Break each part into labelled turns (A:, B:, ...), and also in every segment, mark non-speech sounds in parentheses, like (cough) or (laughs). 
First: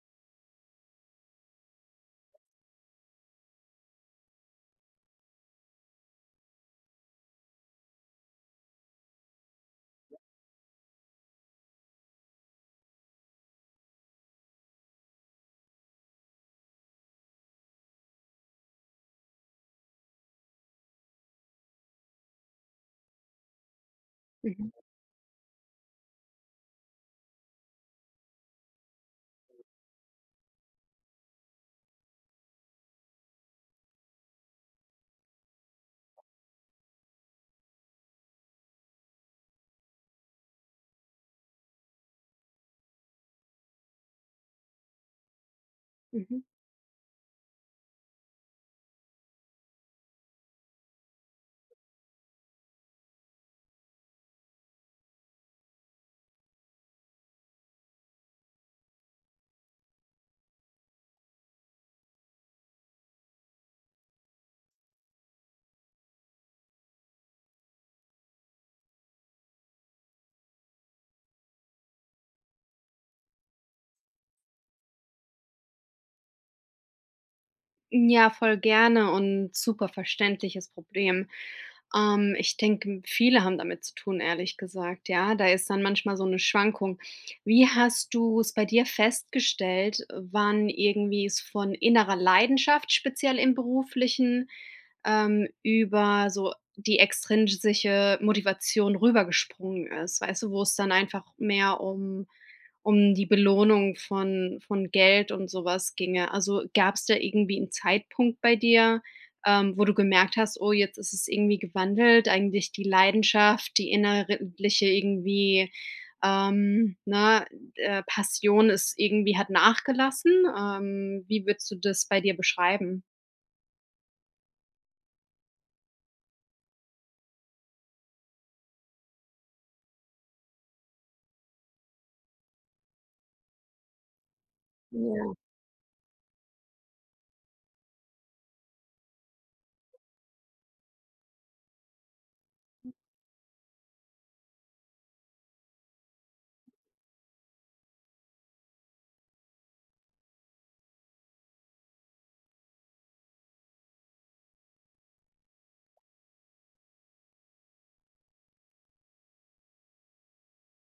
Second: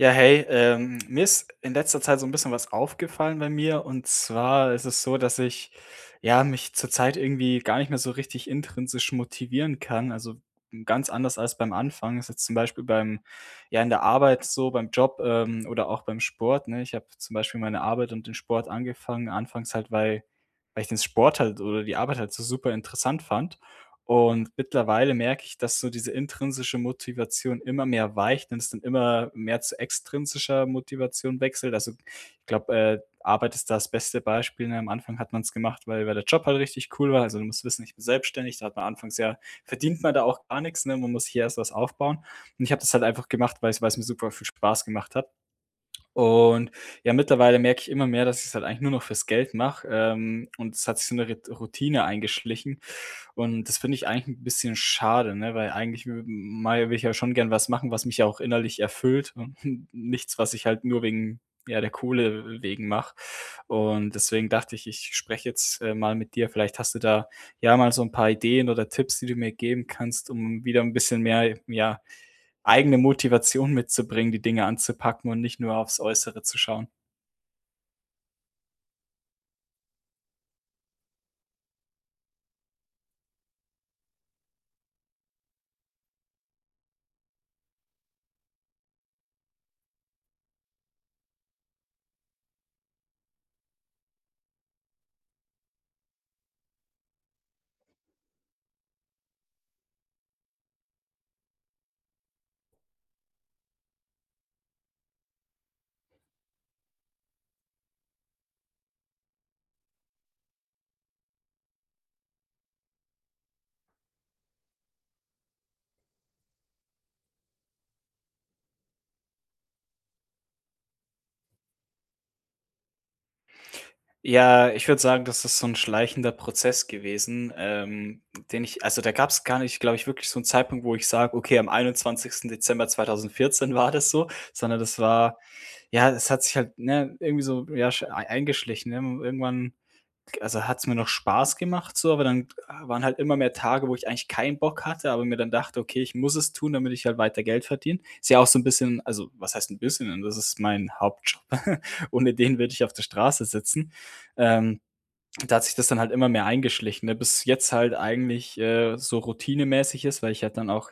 A: Ja, hey, mir ist in letzter Zeit so ein bisschen was aufgefallen bei mir. Und zwar ist es so, dass ich, ja, mich zurzeit irgendwie gar nicht mehr so richtig intrinsisch motivieren kann. Also, ganz anders als beim Anfang. Ist jetzt zum Beispiel in der Arbeit so, beim Job, oder auch beim Sport, ne? Ich habe zum Beispiel meine Arbeit und den Sport angefangen, anfangs halt, weil ich den Sport halt oder die Arbeit halt so super interessant fand. Und
B: Mhm,
A: mittlerweile merke ich, dass so diese intrinsische Motivation immer mehr weicht und es dann immer mehr zu extrinsischer Motivation wechselt. Also, ich glaube, Arbeit ist da das beste Beispiel, ne? Am Anfang hat man es gemacht, weil der Job halt richtig cool war. Also, du musst wissen, ich bin selbstständig, da hat man anfangs ja verdient man da auch gar nichts, ne? Man muss hier erst was aufbauen. Und ich habe das halt einfach gemacht, weil es mir super viel Spaß gemacht hat.
B: mhm.
A: Und ja, mittlerweile merke ich immer mehr, dass ich es halt eigentlich nur noch fürs Geld mache, und es hat sich so eine Rit Routine eingeschlichen. Und das finde ich eigentlich ein bisschen schade, ne, weil eigentlich wü mal will ich ja schon gern was machen, was mich ja auch innerlich erfüllt und (laughs) nichts, was ich halt nur wegen ja, der Kohle wegen mache. Und deswegen dachte ich, ich spreche jetzt, mal mit dir. Vielleicht hast du da, ja, mal so ein paar Ideen oder Tipps, die du mir geben kannst, um wieder ein bisschen mehr, ja, eigene Motivation mitzubringen, die Dinge anzupacken und nicht nur aufs Äußere zu schauen.
B: Ja, voll gerne und super verständliches Problem. Ich denke, viele haben damit zu tun, ehrlich gesagt. Ja, da ist dann manchmal so eine Schwankung. Wie hast du es bei dir festgestellt, wann irgendwie es von innerer Leidenschaft, speziell im Beruflichen, über so die extrinsische Motivation rübergesprungen ist? Weißt du, wo es dann einfach mehr um die Belohnung von Geld und sowas ginge. Also, gab es da irgendwie einen Zeitpunkt bei dir, wo du gemerkt hast: „Oh, jetzt ist es irgendwie gewandelt, eigentlich die Leidenschaft, die innerliche irgendwie, ne, Passion ist irgendwie hat nachgelassen?“ Wie würdest du das bei dir beschreiben?
A: Ja, ich würde sagen, das ist so ein schleichender Prozess gewesen, den ich also, da gab es gar nicht, glaube ich, wirklich so einen Zeitpunkt, wo ich sage: „Okay, am 21. Dezember 2014 war das so", sondern das
B: Ja.
A: war ja, es hat sich halt, ne, irgendwie so, ja, eingeschlichen, ne? Irgendwann also, hat es mir noch Spaß gemacht so, aber dann waren halt immer mehr Tage, wo ich eigentlich keinen Bock hatte, aber mir dann dachte: „Okay, ich muss es tun, damit ich halt weiter Geld verdiene." Ist ja auch so ein bisschen, also, was heißt ein bisschen? Das ist mein Hauptjob. (laughs) Ohne den würde ich auf der Straße sitzen. Ähm, Da hat sich das dann halt immer mehr eingeschlichen, ne, bis jetzt halt eigentlich, so routinemäßig ist, weil ich halt dann auch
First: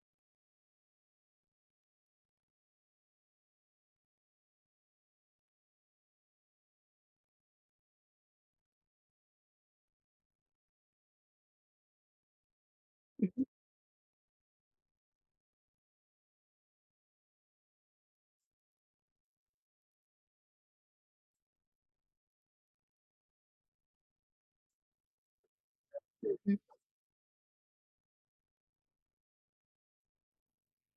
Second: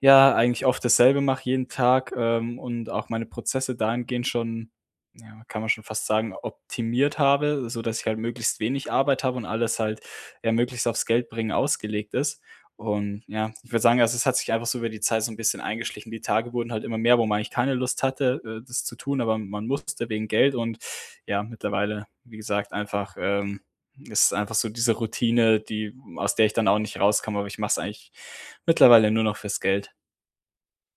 A: ja, eigentlich oft dasselbe mache jeden Tag, und auch meine Prozesse dahingehend schon, ja, kann man schon fast sagen, optimiert habe, so dass ich halt möglichst wenig Arbeit habe und alles halt, ja, möglichst aufs Geld bringen ausgelegt ist. Und ja, ich würde sagen, also es hat sich einfach so über die Zeit so ein bisschen eingeschlichen. Die Tage wurden halt immer mehr, wo man eigentlich keine Lust hatte, das zu tun, aber man musste wegen Geld und ja, mittlerweile, wie gesagt, einfach, ist einfach so diese Routine, die aus der ich
B: Mhm.
A: dann auch nicht rauskomme, aber ich mache es eigentlich mittlerweile nur noch fürs Geld.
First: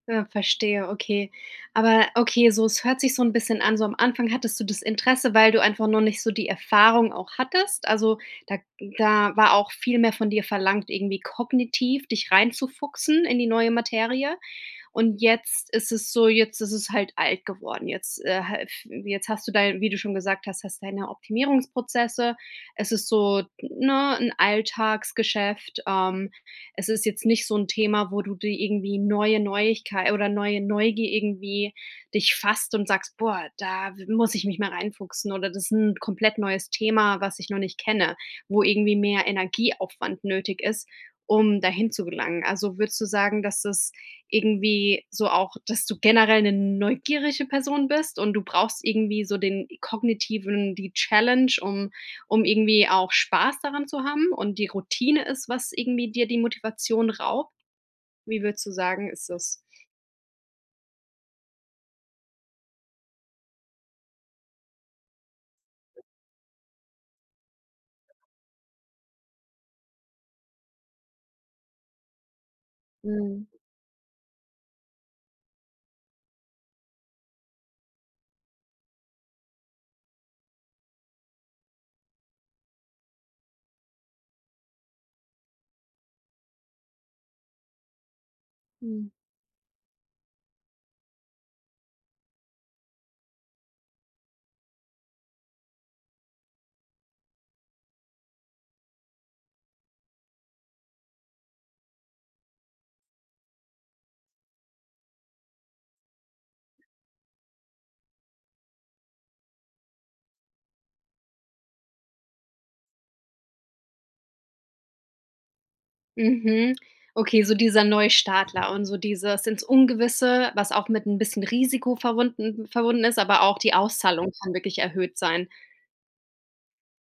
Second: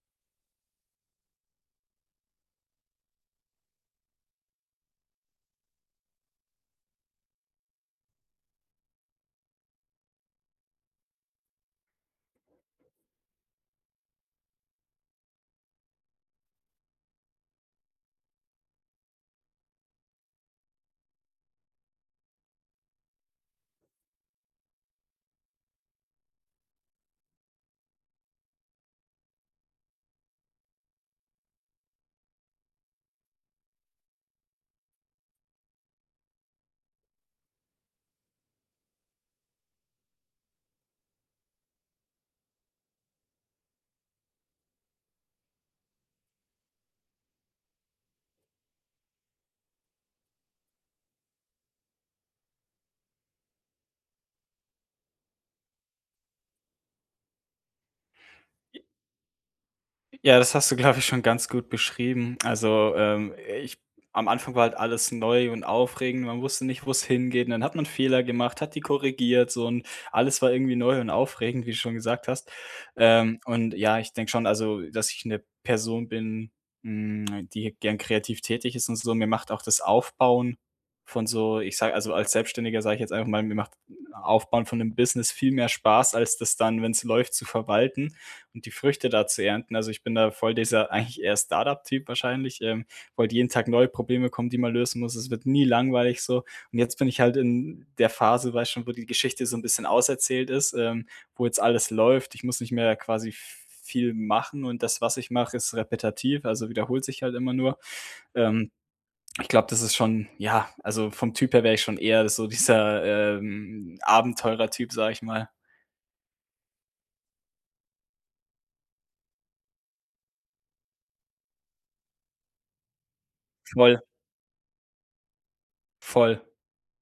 B: Ja, verstehe, okay. Aber okay, so es hört sich so 'n bisschen an, so am Anfang hattest du das Interesse, weil du einfach noch nicht so die Erfahrung auch hattest. Also, da da war auch viel mehr von dir verlangt, irgendwie kognitiv dich reinzufuchsen in die neue Materie. Und jetzt ist es so, jetzt ist es halt alt geworden. Jetzt, ha f jetzt hast du dein, wie du schon gesagt hast, hast deine Optimierungsprozesse. Es ist so, ne, ein Alltagsgeschäft. Es ist jetzt nicht so ein Thema, wo du dir irgendwie neue Neuigkeit oder neue Neugier irgendwie dich fasst und sagst: „Boah, da muss ich mich mal reinfuchsen“ oder das ist ein komplett neues Thema, was ich noch nicht kenne, wo irgendwie mehr Energieaufwand nötig ist, um dahin zu gelangen. Also, würdest du sagen, dass das irgendwie so auch, dass du generell eine neugierige Person bist und du brauchst irgendwie so den kognitiven, die Challenge, um irgendwie auch Spaß daran zu haben und die Routine ist, was irgendwie dir die Motivation raubt? Wie würdest du sagen, ist das?
A: Ja, das hast du, glaube ich, schon ganz gut beschrieben. Also, ich am Anfang war halt alles neu und aufregend. Man wusste nicht, wo's hingeht. Und dann hat man Fehler gemacht, hat die korrigiert, so, und alles war irgendwie neu und aufregend, wie du schon gesagt hast. Ähm,
B: Mhm,
A: und ja, ich denke schon, also, dass ich eine Person bin, die gern kreativ tätig ist und so. Mir macht auch das Aufbauen von so, ich sage also, als Selbstständiger sage ich jetzt einfach mal, mir macht Aufbauen von 'nem Business viel mehr Spaß, als das dann, wenn es läuft, zu verwalten und die Früchte
B: mhm.
A: da zu ernten. Also, ich bin da voll dieser (laughs) eigentlich eher Start-up-Typ wahrscheinlich, wo halt jeden Tag neue Probleme kommen, die man lösen muss. Es wird nie langweilig so. Und jetzt bin ich halt in der Phase, weißt schon, wo die Geschichte so ein bisschen auserzählt ist, wo jetzt alles läuft. Ich muss nicht mehr quasi viel machen und das, was ich mache, ist repetitiv, also wiederholt sich halt immer nur. Ähm, ich glaube, das ist schon, ja, also vom Typ her wäre ich schon eher so dieser, Abenteurer-Typ, sag ich mal.
B: Mhm. Okay, so dieser Neustartler und so dieses ins Ungewisse, was auch mit ein bisschen Risiko verwunden verbunden ist, aber auch die
A: Voll,
B: Auszahlung kann wirklich erhöht sein.
A: voll.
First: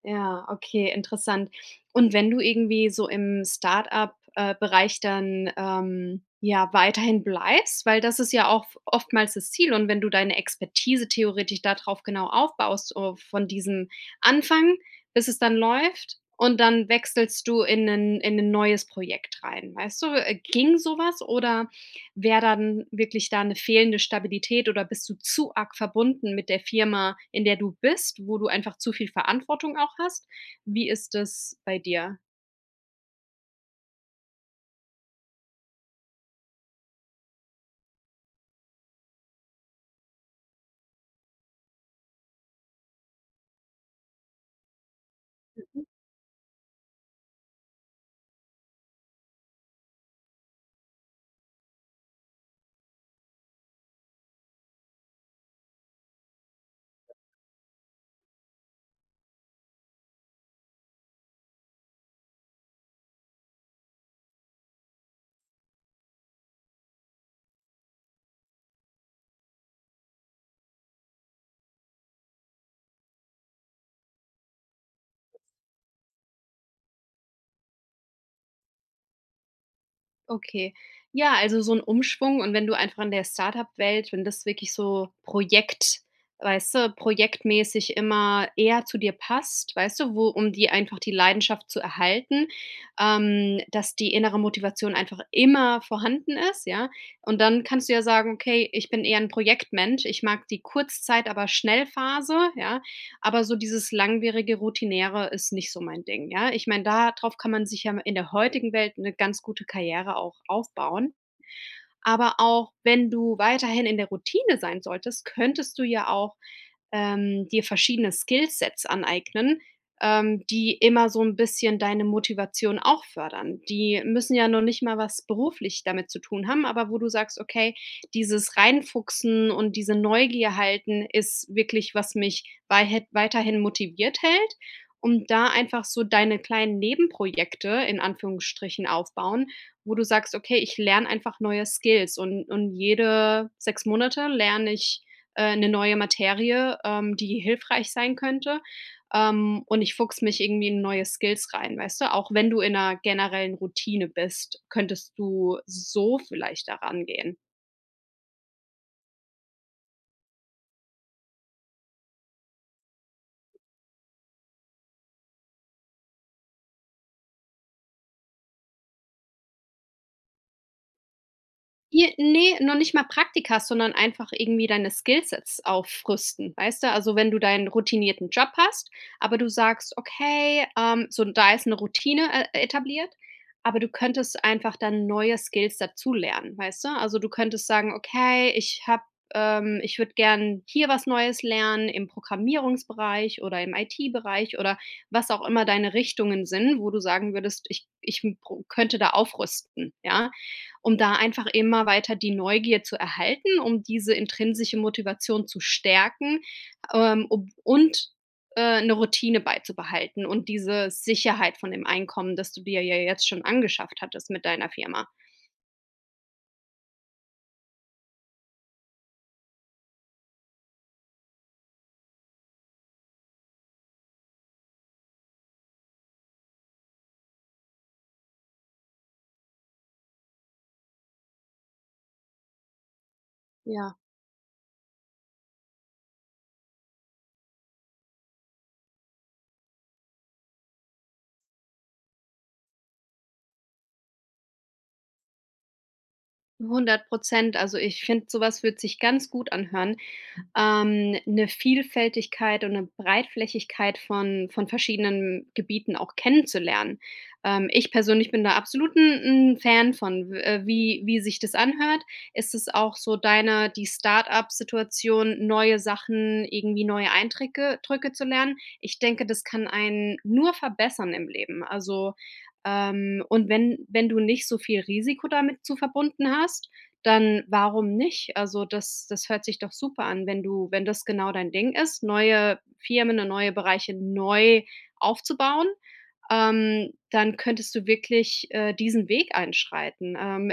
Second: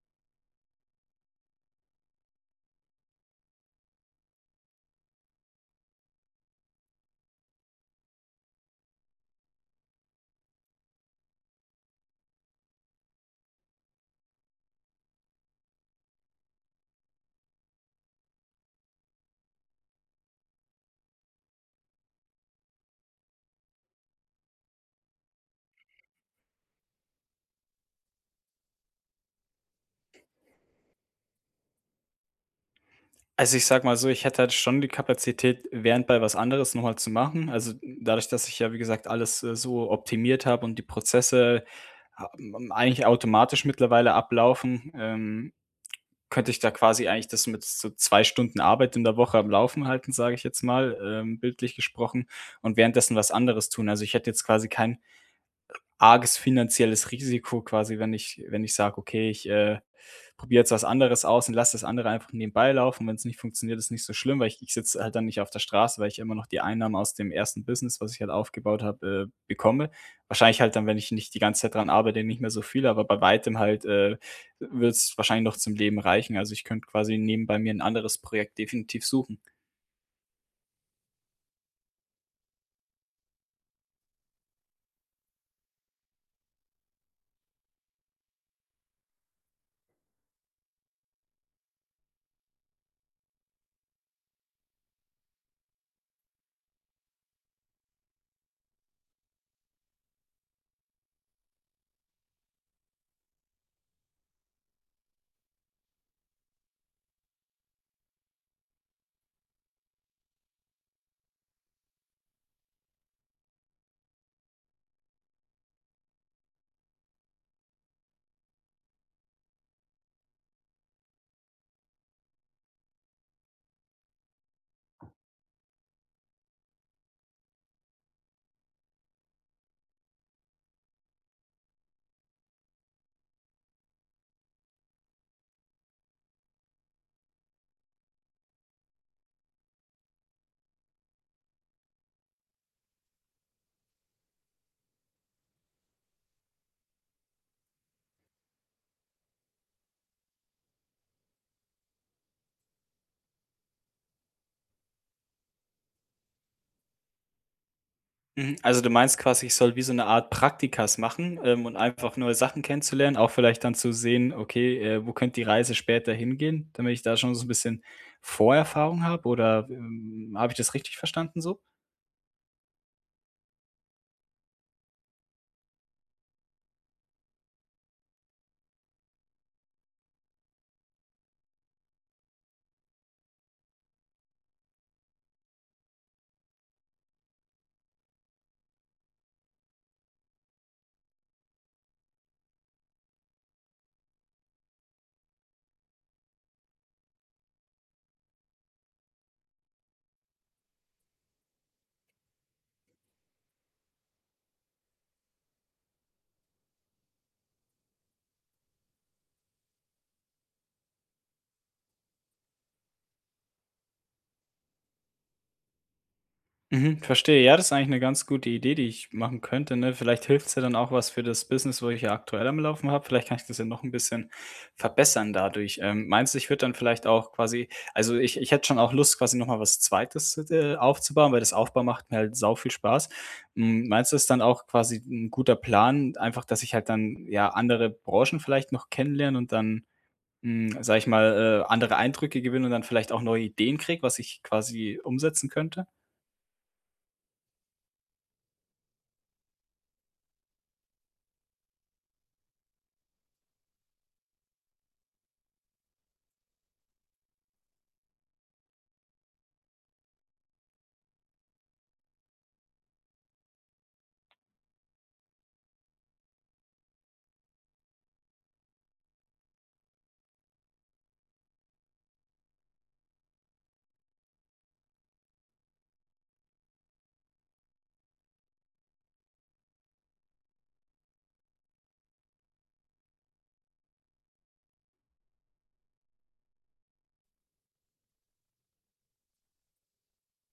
B: Ja, okay, interessant. Und wenn du irgendwie so im Start-up- Bereich dann, ja, weiterhin bleibst, weil das ist ja auch oftmals das Ziel, und wenn du deine Expertise theoretisch da drauf genau aufbaust, o von diesem Anfang, bis es dann läuft, und dann wechselst du in ein neues Projekt rein, weißt du? Ging sowas, oder wäre dann wirklich da eine fehlende Stabilität oder bist du zu arg verbunden mit der Firma, in der du bist, wo du einfach zu viel Verantwortung auch hast? Wie ist das bei dir?
A: Also, ich sag mal so, ich hätte halt schon die Kapazität, währendbei was anderes noch mal zu machen. Also, dadurch, dass ich, ja, wie gesagt, alles, so optimiert habe und die Prozesse ha m eigentlich automatisch mittlerweile ablaufen, könnte ich da quasi eigentlich das mit so 2 Stunden Arbeit in der Woche am Laufen halten, sage ich jetzt mal, bildlich gesprochen, und währenddessen was anderes tun. Also, ich hätte jetzt quasi keinen arges finanzielles Risiko quasi, wenn ich sage: „Okay, ich, probiere jetzt was anderes aus und lasse das andere einfach nebenbei laufen. Wenn es nicht funktioniert, ist nicht so schlimm", weil ich sitze halt dann nicht auf der Straße, weil ich immer noch die Einnahmen aus dem ersten Business, was ich halt aufgebaut habe, bekomme. Wahrscheinlich halt dann, wenn ich nicht die ganze Zeit dran arbeite, nicht mehr so viel, aber bei weitem halt, wird es wahrscheinlich noch zum Leben reichen. Also, ich könnte quasi nebenbei mir ein anderes Projekt definitiv suchen.
B: Okay. Ja, also so 'n Umschwung, und wenn du einfach in der Start-up-Welt, wenn das wirklich so projekt-, weißt du, projektmäßig immer eher zu dir passt, weißt du, wo um die einfach die Leidenschaft zu erhalten, dass die innere Motivation einfach immer vorhanden ist, ja? Und dann kannst du ja sagen: „Okay, ich bin eher 'n Projektmensch. Ich mag die Kurzzeit, aber Schnellphase, ja? Aber so dieses langwierige, routiniere ist nicht so mein Ding, ja? Ich meine, darauf kann man sich ja in der heutigen Welt eine ganz gute Karriere auch aufbauen. Aber auch wenn du weiterhin in der Routine sein solltest, könntest du ja auch, dir verschiedene Skillsets aneignen, die immer so ein bisschen deine Motivation auch fördern. Die müssen ja noch nicht mal was beruflich damit zu tun haben, aber wo du sagst: „Okay, dieses Reinfuchsen und diese Neugier halten ist wirklich, was mich weihet weiterhin motiviert hält.“ Und da einfach so deine kleinen Nebenprojekte in Anführungsstrichen aufbauen, wo du sagst: „Okay, ich lerne einfach neue Skills, und jede 6 Monate lerne ich, 'ne neue Materie, die hilfreich sein könnte, und ich fuchse mich irgendwie in neue Skills rein“, weißt du? Auch wenn du in einer generellen Routine bist, könntest du so vielleicht daran gehen.
A: Mhm. Also, du meinst quasi, ich soll wie so eine Art Praktikas machen, und einfach neue Sachen kennenzulernen, auch vielleicht dann zu sehen, okay, wo könnte die Reise später hingehen, damit ich da schon so ein bisschen Vorerfahrung habe oder, habe ich das richtig verstanden so?
B: J ne, noch nicht mal Praktika, sondern einfach irgendwie deine Skillsets aufrüsten, weißt du? Also, wenn du deinen routinierten Job hast, aber du sagst: „Okay, so da ist eine Routine, etabliert“, aber du könntest einfach dann neue Skills dazulernen, weißt du? Also, du könntest sagen: „Okay, ich habe ich würde gern hier was Neues lernen im Programmierungsbereich oder im IT-Bereich“ oder was auch immer deine Richtungen sind, wo du sagen würdest: „Ich m pro könnte da aufrüsten“, ja? Um da einfach immer weiter die Neugier zu erhalten, um diese intrinsische Motivation zu stärken, ob und, 'ne Routine beizubehalten und diese Sicherheit von dem Einkommen, das du dir ja jetzt schon angeschafft hattest mit deiner Firma.
A: Mhm, verstehe. Ja, das ist eigentlich eine ganz gute Idee, die ich machen könnte, ne? Vielleicht hilft's ja dann auch was für das Business, wo ich ja aktuell am Laufen habe. Vielleicht kann ich das ja noch ein bisschen verbessern dadurch. Meinst du, ich würde dann vielleicht auch quasi, also, ich hätte schon auch Lust, quasi noch mal was zweites aufzubauen, weil das Aufbau macht mir halt sau viel Spaß. Hm,
B: Ja,
A: meinst du, es ist dann auch quasi ein guter Plan, einfach, dass ich halt dann, ja, andere Branchen vielleicht noch kennenlerne und dann, sage ich mal, andere Eindrücke gewinne und dann vielleicht auch neue Ideen kriege, was ich quasi umsetzen könnte?
B: hundert Prozent. Also, ich finde, sowas wird sich ganz gut anhören. 'Ne Vielfältigkeit und eine Breitflächigkeit von verschiedenen Gebieten auch kennenzulernen. Ich persönlich bin da absolut ein 'n Fan von, w wie wie sich das anhört. Ist es auch so deine, die Start-up-Situation, neue Sachen, irgendwie neue Eindrücke Drücke zu lernen? Ich denke, das kann einen nur verbessern im Leben. Also, und wenn du nicht so viel Risiko damit zu verbunden hast, dann warum nicht? Also, das hört sich doch super an, wenn du, wenn das genau dein Ding ist, neue Firmen und neue Bereiche neu aufzubauen, dann könntest du wirklich, diesen Weg einschreiten. Ähm,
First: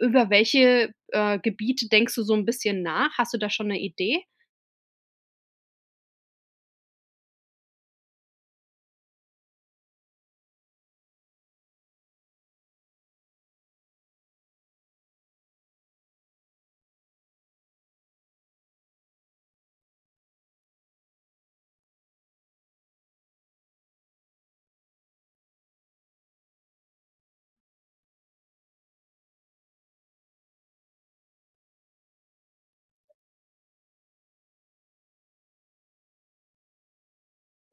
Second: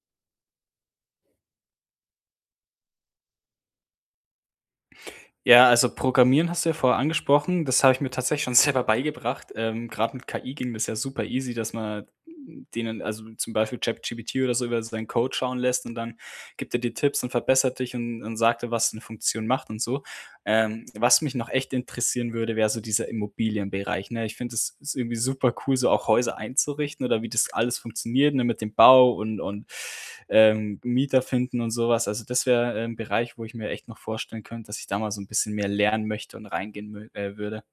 B: über welche, Gebiete denkst du so ein bisschen nach? Hast du da schon eine Idee?
A: Ja, also Programmieren hast du ja vorher angesprochen. Das habe ich mir tatsächlich schon (laughs) selber beigebracht. Grad mit KI ging das ja super easy, dass man denen, also zum Beispiel ChatGPT, oder so über seinen Code schauen lässt und dann gibt er dir Tipps und verbessert dich und sagt dir, was eine Funktion macht und so. Was mich noch echt interessieren würde, wäre so dieser Immobilienbereich, ne? Ich finde, es ist irgendwie super cool, so auch Häuser einzurichten oder wie das alles funktioniert, ne, mit dem Bau Mieter finden und sowas. Also, das wäre, 'n Bereich, wo ich mir echt noch vorstellen könnte, dass ich da mal so ein bisschen mehr lernen möchte und reingehen mö würde.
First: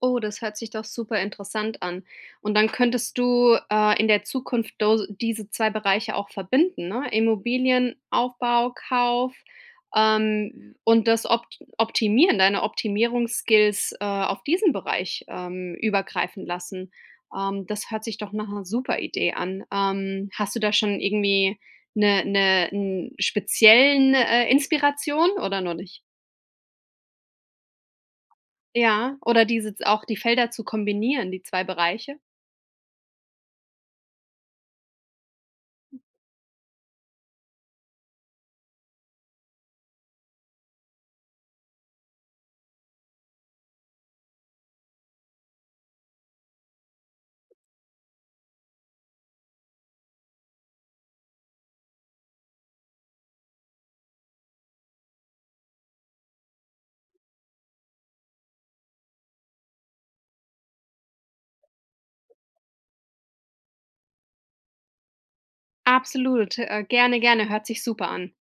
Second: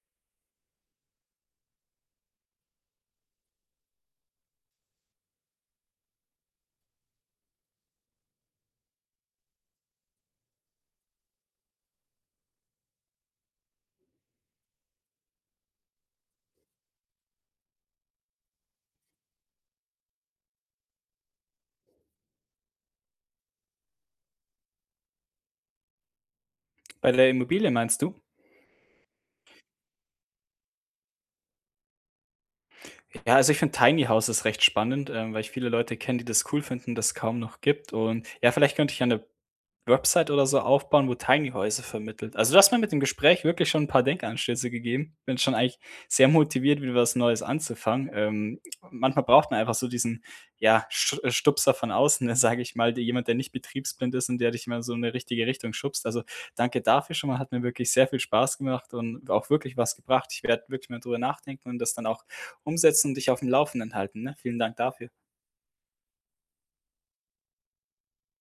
B: Oh, das hört sich doch super interessant an. Und dann könntest du, in der Zukunft do diese 2 Bereiche auch verbinden, ne? Immobilienaufbau, Kauf, und das optimieren, deine Optimierungsskills, auf diesen Bereich, übergreifen lassen. Das hört sich doch nach einer super Idee an. Hast du da schon irgendwie eine 'ne 'n speziellen, Inspiration oder noch nicht?
A: Bei der Immobilie meinst du?
B: Ja, oder diese auch die Felder zu kombinieren, die 2 Bereiche?
A: Ja, also, ich finde, Tiny House ist recht spannend, weil ich viele Leute kenne, die das cool finden, das kaum noch gibt, und ja, vielleicht könnte ich ja 'ne Website oder so aufbauen, wo Tiny Häuser vermittelt. Also, du hast mir mit dem Gespräch wirklich schon ein paar Denkanstöße gegeben. Bin schon eigentlich sehr motiviert, wieder was Neues anzufangen. Manchmal braucht man einfach so diesen, ja, Stupser von außen, (laughs) ne, sage ich mal, der, jemand, der nicht betriebsblind ist und der dich mal so in eine richtige Richtung schubst. Also, danke dafür schon mal, hat mir wirklich sehr viel Spaß gemacht und auch wirklich was gebracht. Ich werde wirklich mal drüber nachdenken und das dann auch umsetzen und dich auf dem Laufenden halten, ne? Vielen Dank dafür.
B: Absolut, gerne, gerne, hört sich super an.